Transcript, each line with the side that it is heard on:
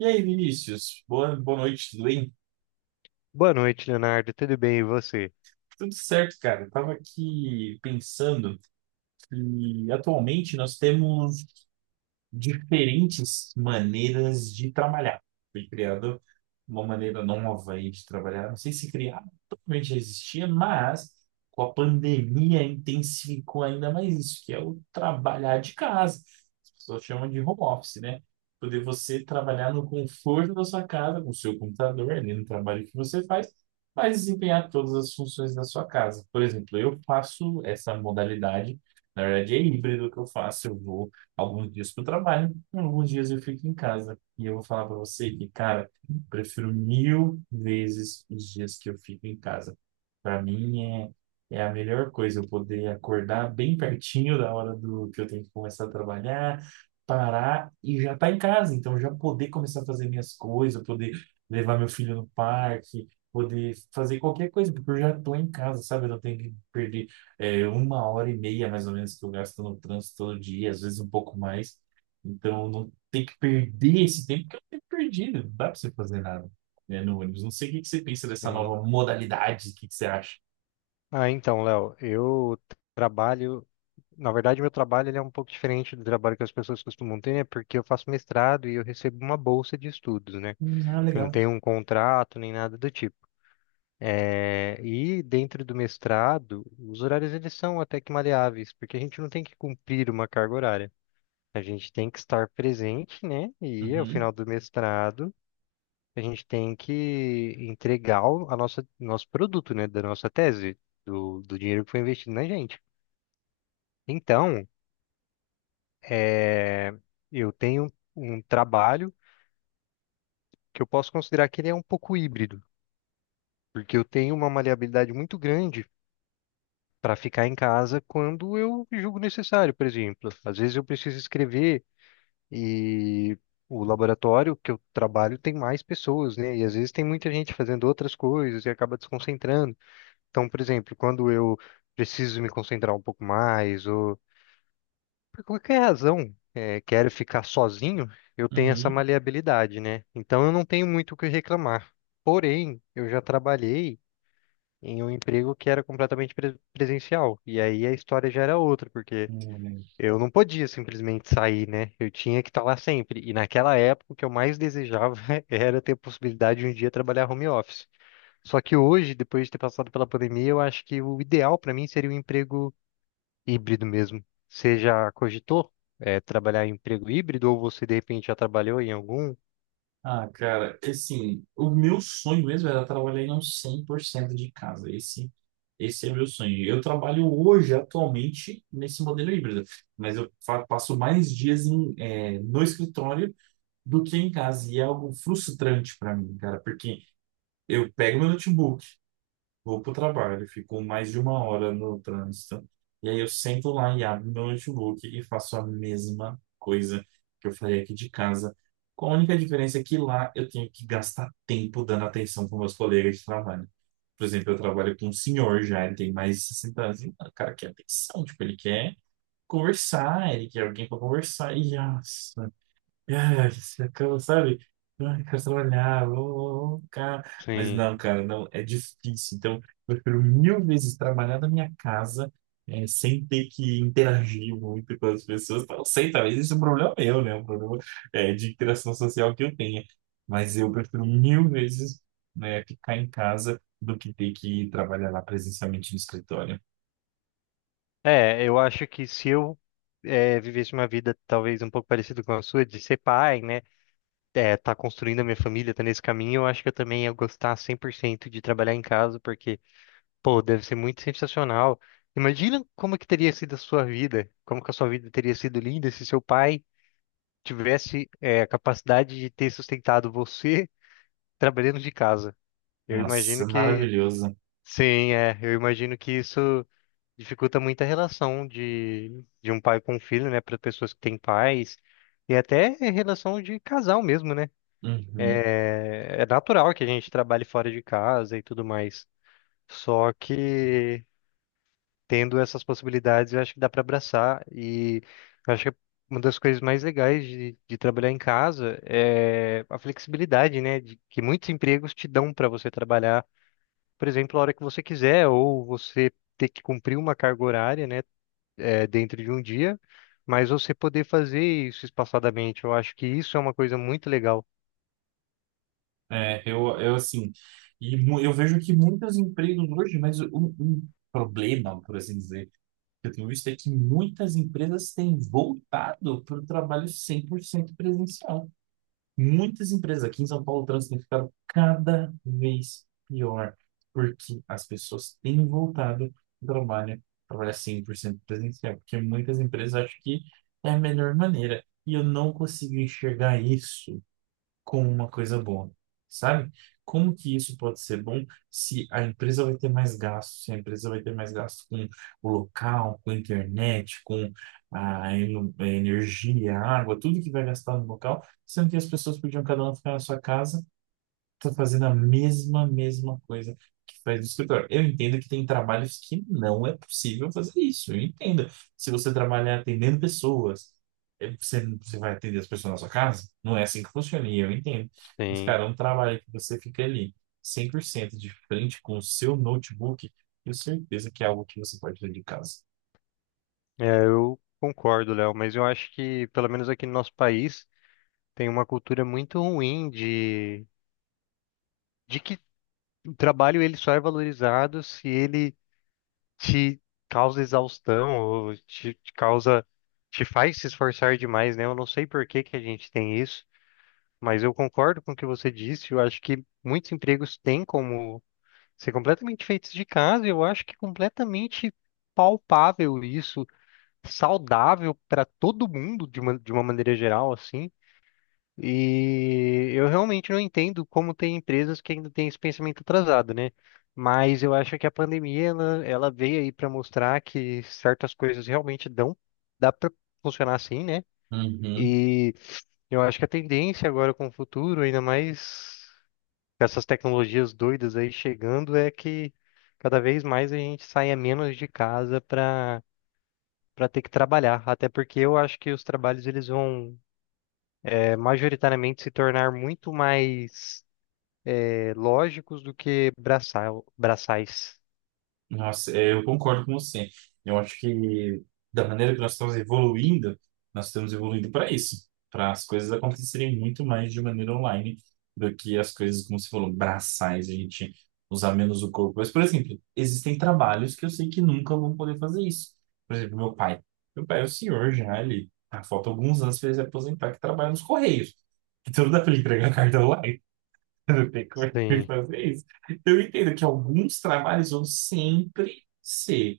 right: E aí, Vinícius? Boa noite, tudo bem?
left: Boa noite, Leonardo. Tudo bem, e você?
right: Tudo certo, cara. Eu tava aqui pensando que atualmente nós temos diferentes maneiras de trabalhar. Foi criado uma maneira nova aí de trabalhar. Não sei se criar, totalmente já existia, mas com a pandemia intensificou ainda mais isso, que é o trabalhar de casa. As pessoas chamam de home office, né? Poder você trabalhar no conforto da sua casa, com o seu computador, ali no trabalho que você faz, mas desempenhar todas as funções da sua casa. Por exemplo, eu faço essa modalidade, na verdade é híbrido que eu faço, eu vou alguns dias para o trabalho, e alguns dias eu fico em casa. E eu vou falar para você que, cara, prefiro mil vezes os dias que eu fico em casa. Para mim é, é a melhor coisa eu poder acordar bem pertinho da hora do que eu tenho que começar a trabalhar, parar e já estar em casa. Então já poder começar a fazer minhas coisas, poder levar meu filho no parque, poder fazer qualquer coisa, porque eu já tô em casa, sabe? Eu não tenho que perder é uma hora e meia, mais ou menos, que eu gasto no trânsito todo dia, às vezes um pouco mais. Então, não tem que perder esse tempo que é um tempo perdido. Não dá para você fazer nada, né, no ônibus. Não sei o que que você pensa dessa
left: Sim.
right: nova modalidade, o que que você acha?
left: Então, Léo, eu trabalho. Na verdade, meu trabalho ele é um pouco diferente do trabalho que as pessoas costumam ter, né? Porque eu faço mestrado e eu recebo uma bolsa de estudos, né?
right: Ah,
left: Eu não
right: legal.
left: tenho um contrato nem nada do tipo. E dentro do mestrado, os horários eles são até que maleáveis, porque a gente não tem que cumprir uma carga horária. A gente tem que estar presente, né? E ao
right: Uhum,
left: final do mestrado, a gente tem que entregar o nosso produto, né? Da nossa tese, do dinheiro que foi investido na gente. Então, é, eu tenho um trabalho que eu posso considerar que ele é um pouco híbrido, porque eu tenho uma maleabilidade muito grande para ficar em casa quando eu julgo necessário, por exemplo. Às vezes eu preciso escrever e o laboratório que eu trabalho tem mais pessoas, né? E às vezes tem muita gente fazendo outras coisas e acaba desconcentrando. Então, por exemplo, quando eu preciso me concentrar um pouco mais, ou por qualquer razão, quero ficar sozinho, eu tenho essa
right: uhum.
left: maleabilidade, né? Então, eu não tenho muito o que reclamar. Porém, eu já trabalhei em um emprego que era completamente presencial. E aí a história já era outra, porque
right: Né.
left: eu não podia simplesmente sair, né? Eu tinha que estar lá sempre. E naquela época, o que eu mais desejava era ter a possibilidade de um dia trabalhar home office. Só que hoje, depois de ter passado pela pandemia, eu acho que o ideal para mim seria um emprego híbrido mesmo. Você já cogitou, trabalhar em emprego híbrido ou você de repente já trabalhou em algum?
right: Ah, cara, assim, o meu sonho mesmo era trabalhar em uns 100% de casa. Esse é meu sonho. Eu trabalho hoje, atualmente, nesse modelo híbrido, mas eu passo mais dias em, no escritório do que em casa. E é algo frustrante para mim, cara, porque eu pego meu notebook, vou pro trabalho, fico mais de uma hora no trânsito, e aí eu sento lá e abro meu notebook e faço a mesma coisa que eu faria aqui de casa. Com a única diferença é que lá eu tenho que gastar tempo dando atenção para meus colegas de trabalho. Por exemplo, eu trabalho com um senhor já, ele tem mais de 60 anos, e o cara quer atenção, tipo, ele quer conversar, ele quer alguém para conversar, e nossa, ah, você acaba, sabe? Ai, quero trabalhar, vou ficar. Mas
left: Sim.
right: não, cara, não, é difícil. Então, eu prefiro mil vezes trabalhar da minha casa, sem ter que interagir muito com as pessoas. Então, eu sei, talvez esse é um problema meu, né? Um problema, de interação social que eu tenha. Mas eu prefiro mil vezes, né, ficar em casa do que ter que trabalhar lá presencialmente no escritório.
left: É, eu acho que se eu vivesse uma vida talvez um pouco parecida com a sua, de ser pai, né? É, tá construindo a minha família, tá nesse caminho, eu acho que eu também ia gostar 100% de trabalhar em casa, porque, pô, deve ser muito sensacional. Imagina como que teria sido a sua vida, como que a sua vida teria sido linda se seu pai tivesse a capacidade de ter sustentado você trabalhando de casa. Eu imagino
right: Nossa,
left: que
right: maravilhoso.
left: sim, é. Eu imagino que isso dificulta muito a relação de um pai com um filho, né, para pessoas que têm pais e até a relação de casal mesmo, né?
right: Uhum.
left: É, é natural que a gente trabalhe fora de casa e tudo mais. Só que tendo essas possibilidades, eu acho que dá para abraçar e eu acho que é uma das coisas mais legais de trabalhar em casa a flexibilidade, né, de, que muitos empregos te dão para você trabalhar, por exemplo, a hora que você quiser, ou você ter que cumprir uma carga horária, né, dentro de um dia, mas você poder fazer isso espaçadamente. Eu acho que isso é uma coisa muito legal.
right: É, eu assim, eu vejo que muitos empregos hoje, mas um problema, por assim dizer, que eu tenho visto é que muitas empresas têm voltado para o trabalho 100% presencial. Muitas empresas aqui em São Paulo, o trânsito tem ficado cada vez pior, porque as pessoas têm voltado ao trabalho, trabalhar 100% presencial, porque muitas empresas acham que é a melhor maneira, e eu não consigo enxergar isso com uma coisa boa, sabe? Como que isso pode ser bom se a empresa vai ter mais gasto, se a empresa vai ter mais gasto com o local, com a internet, com a energia, a água, tudo que vai gastar no local, sendo que as pessoas podiam cada uma ficar na sua casa. Tô fazendo a mesma coisa que faz no escritório. Eu entendo que tem trabalhos que não é possível fazer isso. Eu entendo. Se você trabalhar atendendo pessoas, você vai atender as pessoas na sua casa? Não é assim que funciona, e eu entendo. Mas,
left: Sim,
right: cara, é um trabalho que você fica ali 100% de frente com o seu notebook, tenho certeza que é algo que você pode fazer de casa.
left: é, eu concordo, Léo, mas eu acho que, pelo menos aqui no nosso país, tem uma cultura muito ruim de que o trabalho ele só é valorizado se ele te causa exaustão, ou te causa, te faz se esforçar demais, né? Eu não sei por que que a gente tem isso, mas eu concordo com o que você disse. Eu acho que muitos empregos têm como ser completamente feitos de casa. Eu acho que é completamente palpável isso, saudável para todo mundo de de uma maneira geral, assim. E eu realmente não entendo como tem empresas que ainda têm esse pensamento atrasado, né? Mas eu acho que a pandemia ela veio aí para mostrar que certas coisas realmente dão, dá para funcionar assim, né?
right: Uhum.
left: E eu acho que a tendência agora com o futuro, ainda mais com essas tecnologias doidas aí chegando, é que cada vez mais a gente saia menos de casa para ter que trabalhar. Até porque eu acho que os trabalhos eles vão majoritariamente se tornar muito mais lógicos do que braçais.
right: Nossa, é, eu concordo com você. Eu acho que da maneira que nós estamos evoluindo para isso, para as coisas acontecerem muito mais de maneira online do que as coisas, como você falou, braçais, a gente usar menos o corpo. Mas, por exemplo, existem trabalhos que eu sei que nunca vão poder fazer isso. Por exemplo, meu pai. Meu pai é o senhor já, ele falta alguns anos para ele se aposentar, que trabalha nos Correios. Então não dá para ele entregar carta online. Eu tenho que
left: Sim.
right: fazer isso. Eu entendo que alguns trabalhos vão sempre ser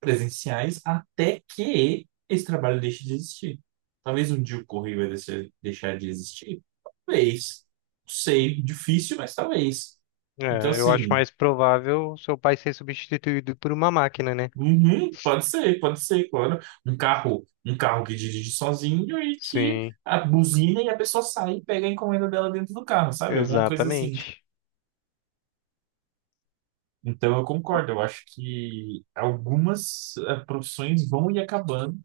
right: presenciais até que esse trabalho deixe de existir. Talvez um dia o correio vai deixar de existir. Talvez. Não sei. Difícil, mas talvez. Então,
left: É, eu acho
right: assim,
left: mais provável seu pai ser substituído por uma máquina, né?
right: uhum, pode ser, claro. Um carro que dirige sozinho e que
left: Sim,
right: a buzina e a pessoa sai e pega a encomenda dela dentro do carro, sabe? Alguma coisa assim.
left: exatamente.
right: Então, eu concordo. Eu acho que algumas profissões vão ir acabando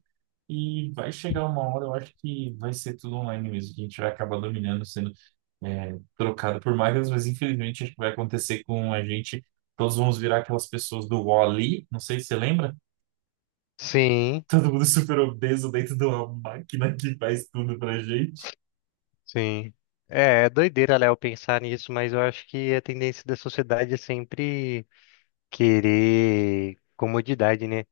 right: e vai chegar uma hora, eu acho que vai ser tudo online mesmo, que a gente vai acabar dominando, sendo trocado por máquinas, mas infelizmente acho que vai acontecer com a gente. Todos vamos virar aquelas pessoas do Wall-E, não sei se você lembra?
left: Sim,
right: Todo mundo super obeso dentro de uma máquina que faz tudo pra gente.
left: sim. É, é doideira, Léo, pensar nisso, mas eu acho que a tendência da sociedade é sempre querer comodidade, né?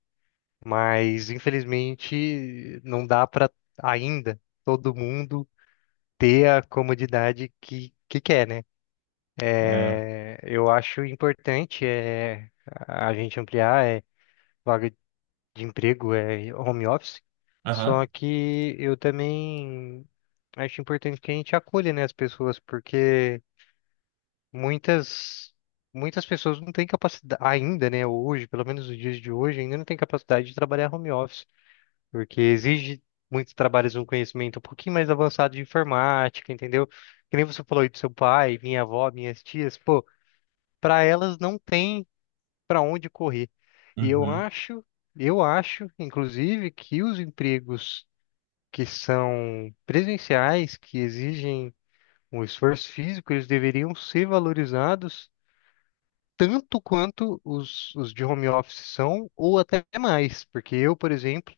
left: Mas, infelizmente, não dá para ainda todo mundo ter a comodidade que quer, né?
right: É.
left: É, eu acho importante a gente ampliar vaga de emprego, é home office.
right: Aham.
left: Só que eu também acho importante que a gente acolha, né, as pessoas, porque muitas muitas pessoas não têm capacidade ainda, né, hoje, pelo menos nos dias de hoje, ainda não têm capacidade de trabalhar home office, porque exige muitos trabalhos um conhecimento um pouquinho mais avançado de informática, entendeu? Que nem você falou aí do seu pai, minha avó, minhas tias, pô, para elas não tem para onde correr. E eu
right: Uhum.
left: acho, eu acho, inclusive, que os empregos que são presenciais, que exigem um esforço físico, eles deveriam ser valorizados tanto quanto os de home office são, ou até mais, porque eu, por exemplo,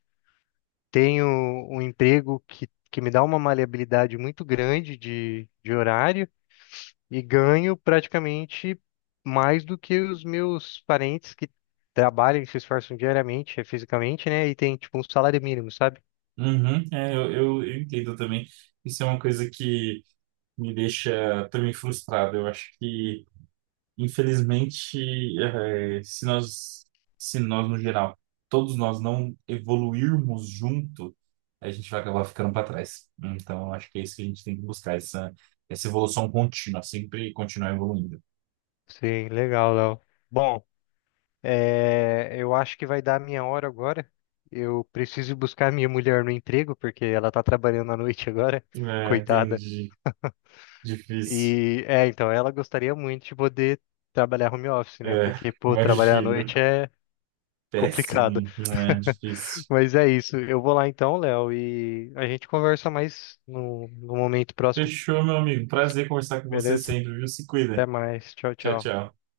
left: tenho um emprego que me dá uma maleabilidade muito grande de horário. E ganho praticamente mais do que os meus parentes que trabalham e se esforçam diariamente, fisicamente, né? E tem tipo um salário mínimo, sabe?
right: Uhum. É, eu entendo também. Isso é uma coisa que me deixa também frustrado. Eu acho que, infelizmente, se nós, se nós no geral, todos nós não evoluirmos junto, a gente vai acabar ficando para trás. Então, eu acho que é isso que a gente tem que buscar, essa evolução contínua, sempre continuar evoluindo.
left: Sim, legal, Léo. Bom, eu acho que vai dar a minha hora agora. Eu preciso ir buscar minha mulher no emprego, porque ela tá trabalhando à noite agora,
right: É,
left: coitada.
right: entendi. Difícil.
left: E é, então, ela gostaria muito de poder trabalhar home office, né?
right: É,
left: Porque, pô, trabalhar à
right: imagina.
left: noite é complicado.
right: Péssimo. É, difícil.
left: Mas é isso. Eu vou lá então, Léo, e a gente conversa mais no, no momento próximo,
right: Fechou, meu amigo. Prazer conversar com você
left: beleza?
right: sempre, viu? Se cuida.
left: Até mais. Tchau,
right: Tchau,
left: tchau.
right: tchau.